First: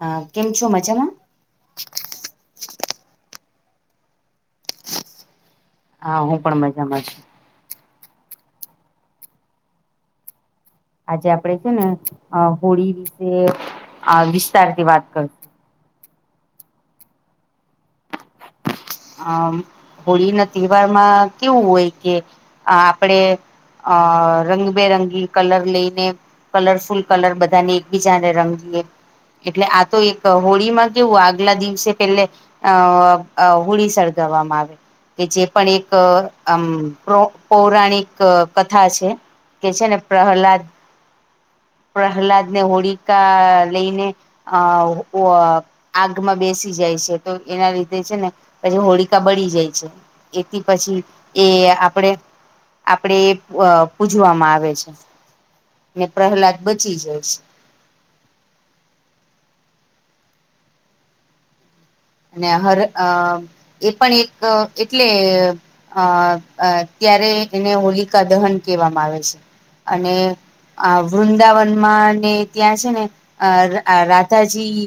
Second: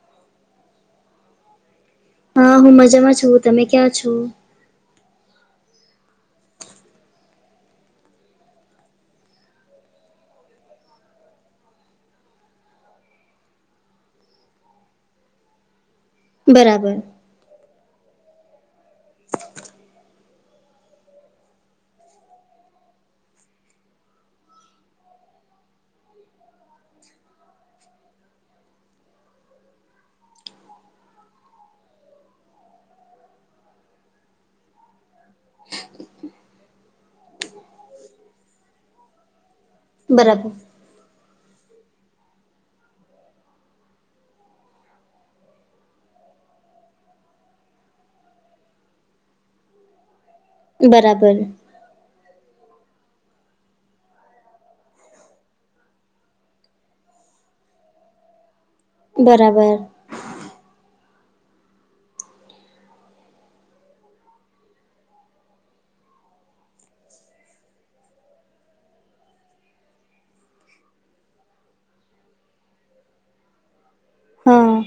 હા કેમ છો મજામાં હા હું મજામાં છું તમે ક્યાં છો. હા હું પણ મજામાં છુ. આજે આપણે છે ને અ હોળી વિશે અ વિસ્તારથી વાત કરું બરાબર. અમ હોળીના તહેવારમાં કેવું હોય કે આપણે અ રંગબેરંગી કલર લઈને કલરફુલ કલર બધાને એકબીજાને રંગીએ એટલે આ તો એક હોળીમાં કેવું આગલા દિવસે પેહલે અ હોળી સળગાવવામાં આવે કે જે પણ એક અમ પૌ પૌરાણિક કથા છે. કે છે ને બરાબર પ્રહલાદ પ્રહલાદ ને હોળિકા લઈને અ આગમાં બેસી જાય તો એના લીધે છે પછી હોળીકા બળી જાય છે. એથી પછી બરાબર એ આપણે આપણે એ પૂજવામાં આવે છે ને પ્રહલાદ બચી જાય છે. બરાબર. અને હર અ એ પણ એક એટલે અ અ ત્યારે એને હોલિકા દહન કહેવામાં આવે છે અને આ વૃંદાવનમાં ને ત્યાં છે ને અ હા રાધાજી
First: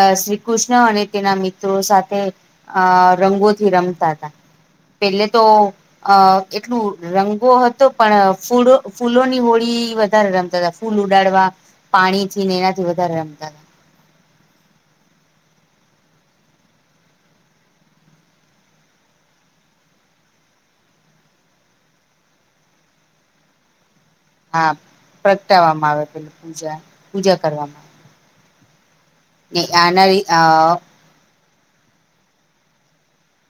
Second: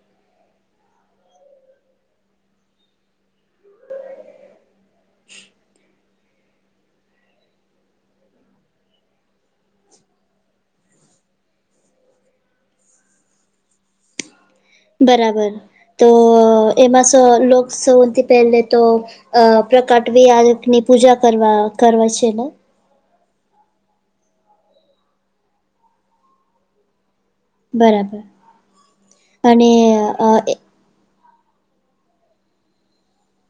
અ શ્રીકૃષ્ણ અને તેના મિત્રો સાથે અ રંગોથી રમતા હતા. પહેલે તો અ એટલું રંગો હતો પણ ફુડો ફૂલોની હોળી વધારે રમતા હતા. ફૂલ ઉડાડવા પાણીથી ને એનાથી વધારે રમતા હતા. બરાબર તો એમાં સ લોક સૌથી પહેલે તો અ પ્રકાટવિ આની પૂજા કરવા કરવા છે ને હા પ્રગટાવવામાં આવે પેલી પૂજા પૂજા કરવામાં આવે બરાબર અને આના એ અ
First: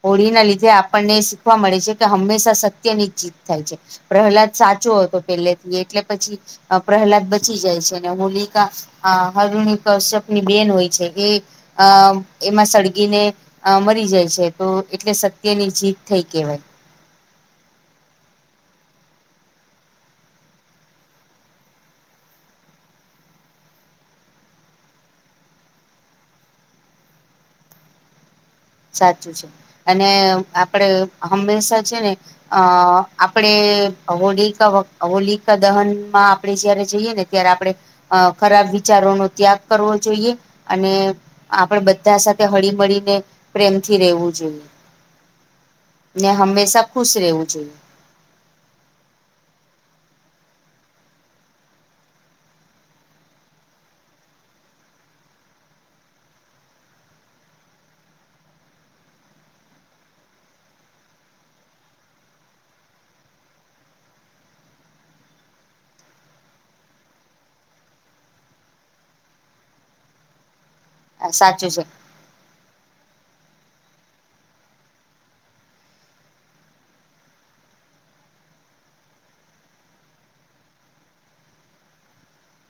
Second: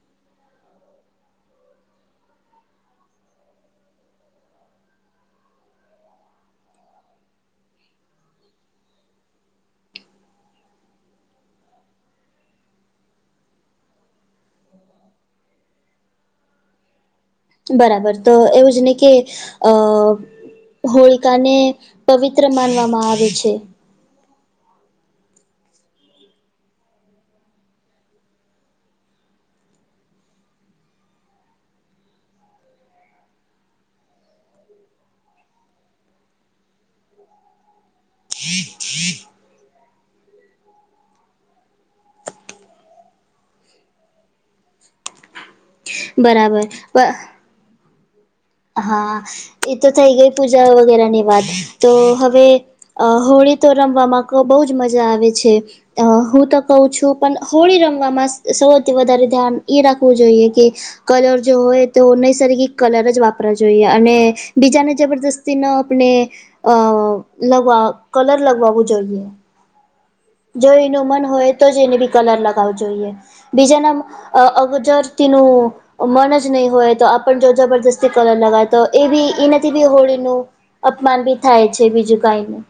હોળીના લીધે આપણને શીખવા મળે છે કે હંમેશા સત્યની જ જીત થાય છે. પ્રહલાદ સાચો હતો પહેલેથી એટલે પછી અ પ્રહલાદ બચી જાય છે અને હોલિકા હ હરુણી કશ્યપની બેન હોય છે કે અ એમાં સળગીને અ મરી જાય છે. તો એટલે સત્યની જીત થઈ કેવાય. બરાબર તો એવું જ ની કે અ હોળિકાને પવિત્ર માનવામાં આવે છે. સાચું છે અને આપણે હંમેશા છે ને અ આપણે હોલીકા હોલીકા દહનમાં આપણે જયારે જઈએ ને ત્યારે આપણે ખરાબ વિચારોનો ત્યાગ કરવો અને આપણેે બધા સાથે હળી મળીને પ્રેમથી રહેવું જોઈએ ને બરાબર હંમેશા ખુશ રહેવુ જોઈએ. હા, એ તો થઈ ગઈ પૂજા વગેરેની વાત તો હવે અ હોળી તો રમવામાં બહુ મજા આવે છે. અ હું તો કહઉ છું પણ હોળી રમવામાં સૌથી વધારે ધ્યાન એ રાખવું જોઈએ કે. કલર જો હોય તો નૈસર્ગિક કલર જ વાપર વપરા જોઈએ અને બીજાને જબરદસ્તી ન આપણે અ લગવા કલર લગવાવું જોઈએ. જો એનું મન હોય તો સાચું છે જ એને બી કલર લગાવો જોઈએ બીજાના અ અગજર તીનું મન જ નહીં હોય તો આપણ જો જબરદસ્તી કલર લગાવ તો એ બી એનાથી બી હોળીનું અપમાન બી થાય છે બીજું કઈ ન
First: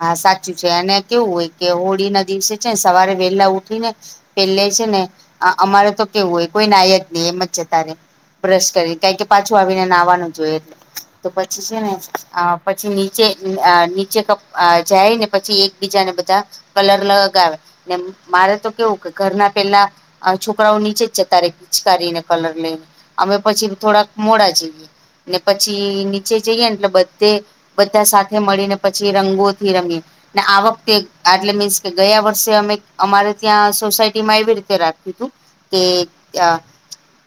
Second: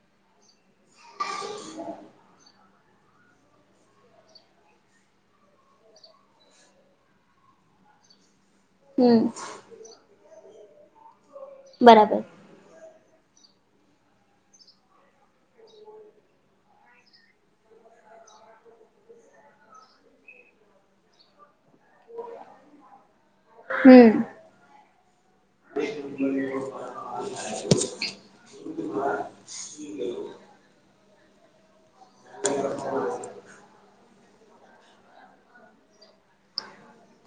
હા સાચ્ચુ છે અને કેવુ હોય કે હોળી ના દિવસે છેન સવારે વેહેલા ઉઠી ને એલ્લે છે ને અ અમારે તો કેવું હોય, કોઈ નાય જ નહી એમ જ્જતારે બ્રષ કરી હમ કે પાછું આવીને નાવાનું જોયે એટલે તો પછી છે ને બરાબર અ પછી નીચે આ નીચે કપ આ જાય ને પછી એકબીજાને બધા કલર લ ગાવે ને મારે તો કેવું કે ઘરના પેલા અન છોકરાઓ નીચે જ જતારૈ ખીચકારીને કલર લઈન અમે પછીબ્ થોડાક હમ મોડા જૈએ ને પછી નીચે જૈયેનટલે બધે બધા સાથે મળી ને પછી રંગોથી રમીએ ને આ વખતે આટલે મીન્સ કે ગયા વર્ષે અમે અમારે ત્યાં સોસાયટીમાં એવી રીતે રાખ કે ત્યાં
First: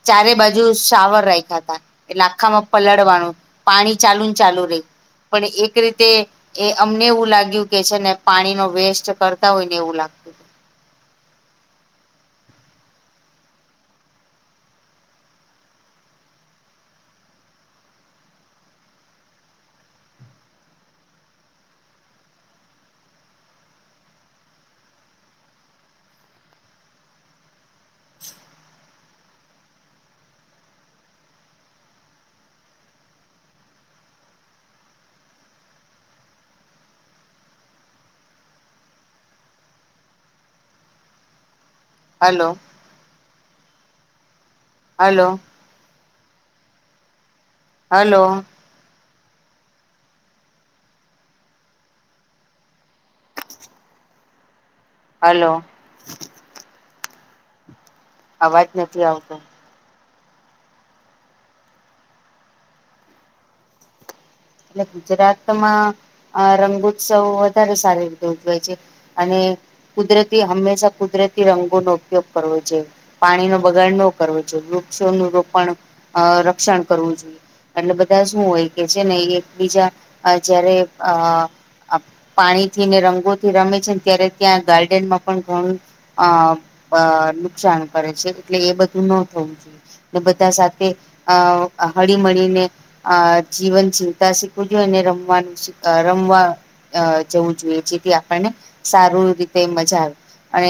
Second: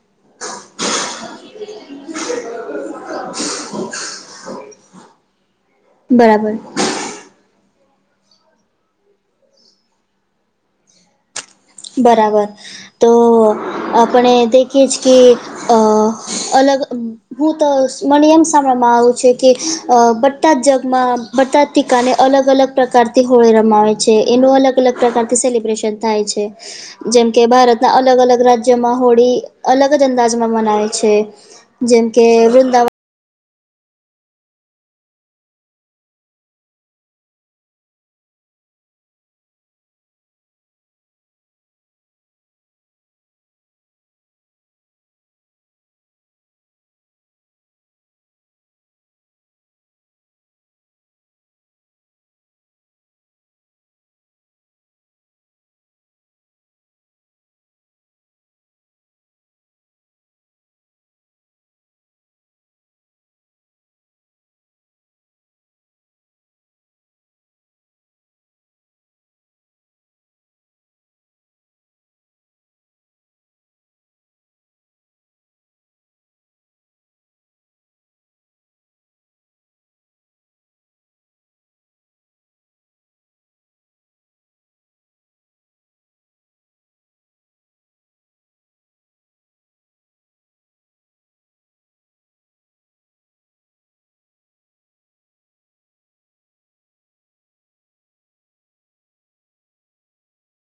ચારે બા જુ શાવર રાખ્યાતા એટલે આખામાં પલળવાનું પાણી ચાલુનચાલુ રહી. પણ એક રીતે બરાબર અમને એવું લાગ્યું કે છે ને પાણી નો વેસ્ટ કરતા હોય ને એવું લાગ બરાબર, તો આપણે દેખીએ છે કે ઓહ અલગ ઉમ હું તોસ મને એમ સાંભળમાં આયુ છે કે અ બટા જ જગમાં બધાથી કાલે અલગ-અલગ પ્રકારથી હોળી રમાવે છે એનું અલગ-અલગ પ્રકારથી સેલિબ્રેશન થાય છે. જેમ કે ભારતના અલગ-અલગ રાજ્યોમાં હોળી અલગ જ અંદાજમાં મનાવે છે. જેમ કે વૃંદાવ હલ્લો. હલો. હલો. હલો. અવાજ નથી આવતો. ગુજરાતમાં અ રંગુત્સવ વધારે સારી રીતે ઉજવે છે. અને કુદરતી હંમેશા કુદરતી રંગોનો ઉપયોગ કરવો જોઈએ. પાણીનો બગાડ નો કરવો જોઈ વૃક્ષોનું રોપણ અ રક્ષણ કરવું જોઈએ. અટલે બધા શું હોય કે છે ને ઇ એકબીજા અ જયારે અ આ પાણી થી ને રંગોથી રમે છેન ત્યારે ત્યાં ગાર્ડનમાં પણ ઘણું અ પ નુકસાન કરે છે એટલે એ બધું ન થવું જોઈએ. બધા સાથે અ હળીમીને અ જીવન જી શીખવું જોઈએ ન રમવાનું શીખ અ રમવા અ જવું જોઈએ જેથી આપણને સારું રીતે મજા આવે. એ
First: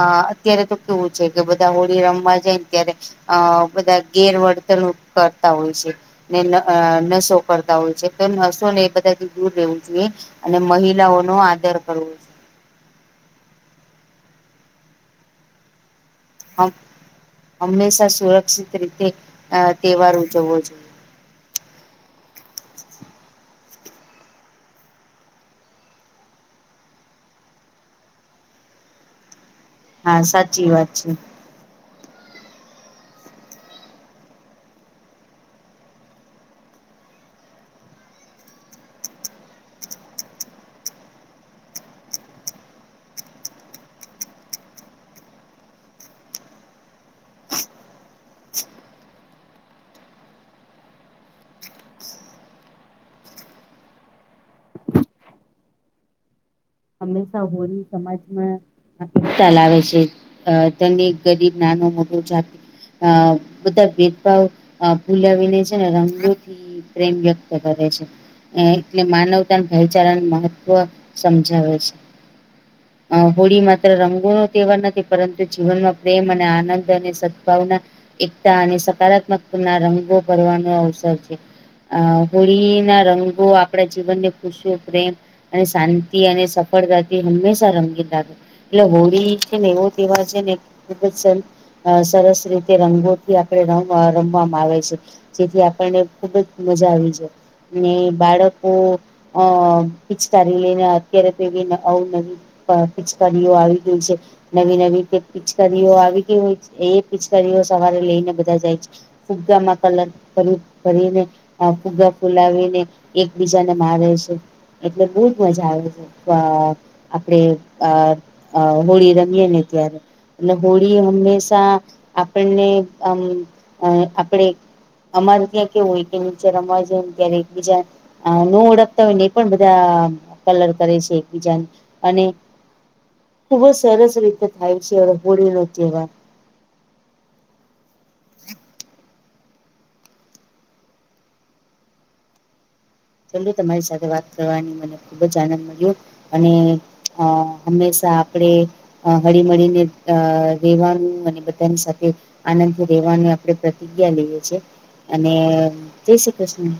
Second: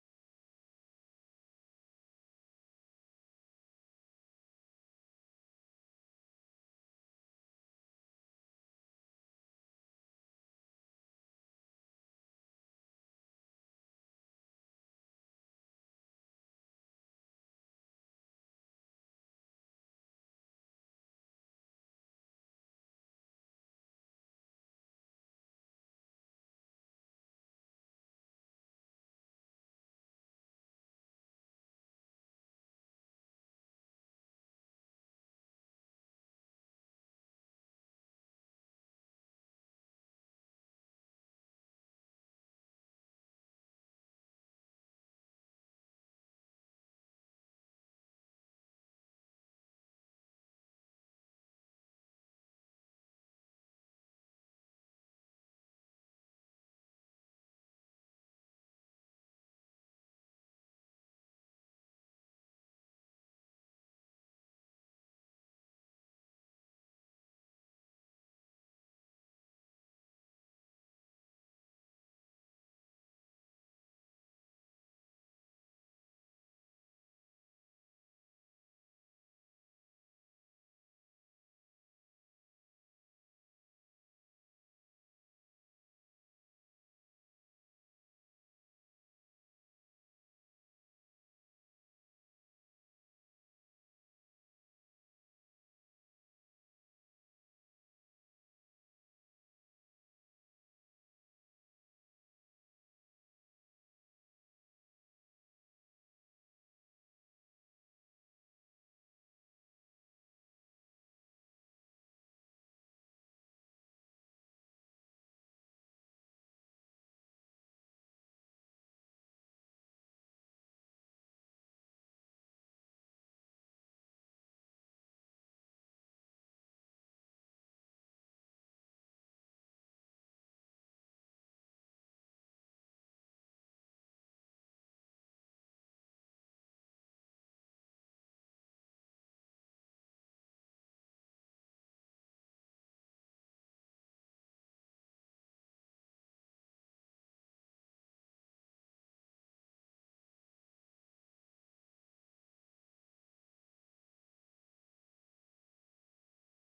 આ અત્યારે તો કેવું છે કે બધા હોળી રમવા જાયન ત્યારે અહ બધા ગેરવર્તણુંક કરતા હોય છે. ને ન અહ નશો કરતા હોય છે. તે નશો ને એ બધાયથી દૂર રહેવું જોઈએ. અને મહિલાઓ નો આદર કરવો જોઈએ. હ હંમેશા સુરક્ષિત રીતે અહ તહેવાર ઉજવવો જોઈએ. હા, સાચી વાત છે. હંમેશા હોલી સમાજમાં [unintelligible] લાવે છે. એ તને એક ગરીબ નાનો-મોટો જાતિ હા. બધા ભેદભાવ અહ ભૂલાવીને છે ને રંગોથી પ્રેમ વ્યક્ત કરે છે. ને એટલે માનવતા અન ભાઉચારાનું મહત્વ સમ જાવે છે. અહ હોળી માત્ર રંગોનો તહેવાર નથી, પરંતુ જીવનમાં પ્રેમ અને આનંદ અને સદભાવના એકતા અને સકારાત્મક ના રંગો ભરવાનો અવસર છે. અહ હોળી ના રંગો આપણા જીવનને ખુશીઓ, પ્રેમ અને શાંત તિ અને સફળતાથી હંમેશા રંગીન લાગે. એટલે હોળી છે ને એવો તહેવાર છે ને કે [unintelligible] અહ સરસ રીતે રંગોથી આપણે રમવા-રમવામાં આવે છે. જેથી આપણને ખુબ જ મજા આવી જાય. ને બાળકો અહ પિચકારારી લઈને અત્યારે તો એવી અવનવી પ પિચકારીઓ આવી ગઈ છે. નવી-નવી કૈક પિચકારીઓ આવી ગઈ હોય છે, એ પિચકારીઓ સવારે લઈને બધા જાય છે. ફુગ્ગામાં કલર ભરું ભરીને અહ ફુગા ફુલાવીને એકબીજાને મારે છે. એટલે બહુ જ મજા આવે છે. ફુગ્ગા આપણે આ-આ હોળી રમીએ ને ત્યારે. એટલે હોળી હંમેશા આપણને આમ અહ આપણે અમારે ત્યાં કેવું હોય કે નિચે રમવાં જાય ને ત્યારે એકબીજા અહ ન ઓળખતા હોય ને એ પણ બધા કલર કરે છે એકબીજાને. અને ખુબ જ સરસ રીતે થાય છે હવે હોળીનો તહેવાર. ચલિયે તમારી સાથે વાત કરવાની મને ખુબ જ આનંદ મળ્યો. અને અહ હંમેશા આપણે અહ હળી-મળીને અહ રહેેવાનું, અને બધાની સાથે આનંદ થી રહેવાની આપણે પ્રતિજ્ઞા લઈએ છીએ. અને જય શ્રી કૃષ્ણ.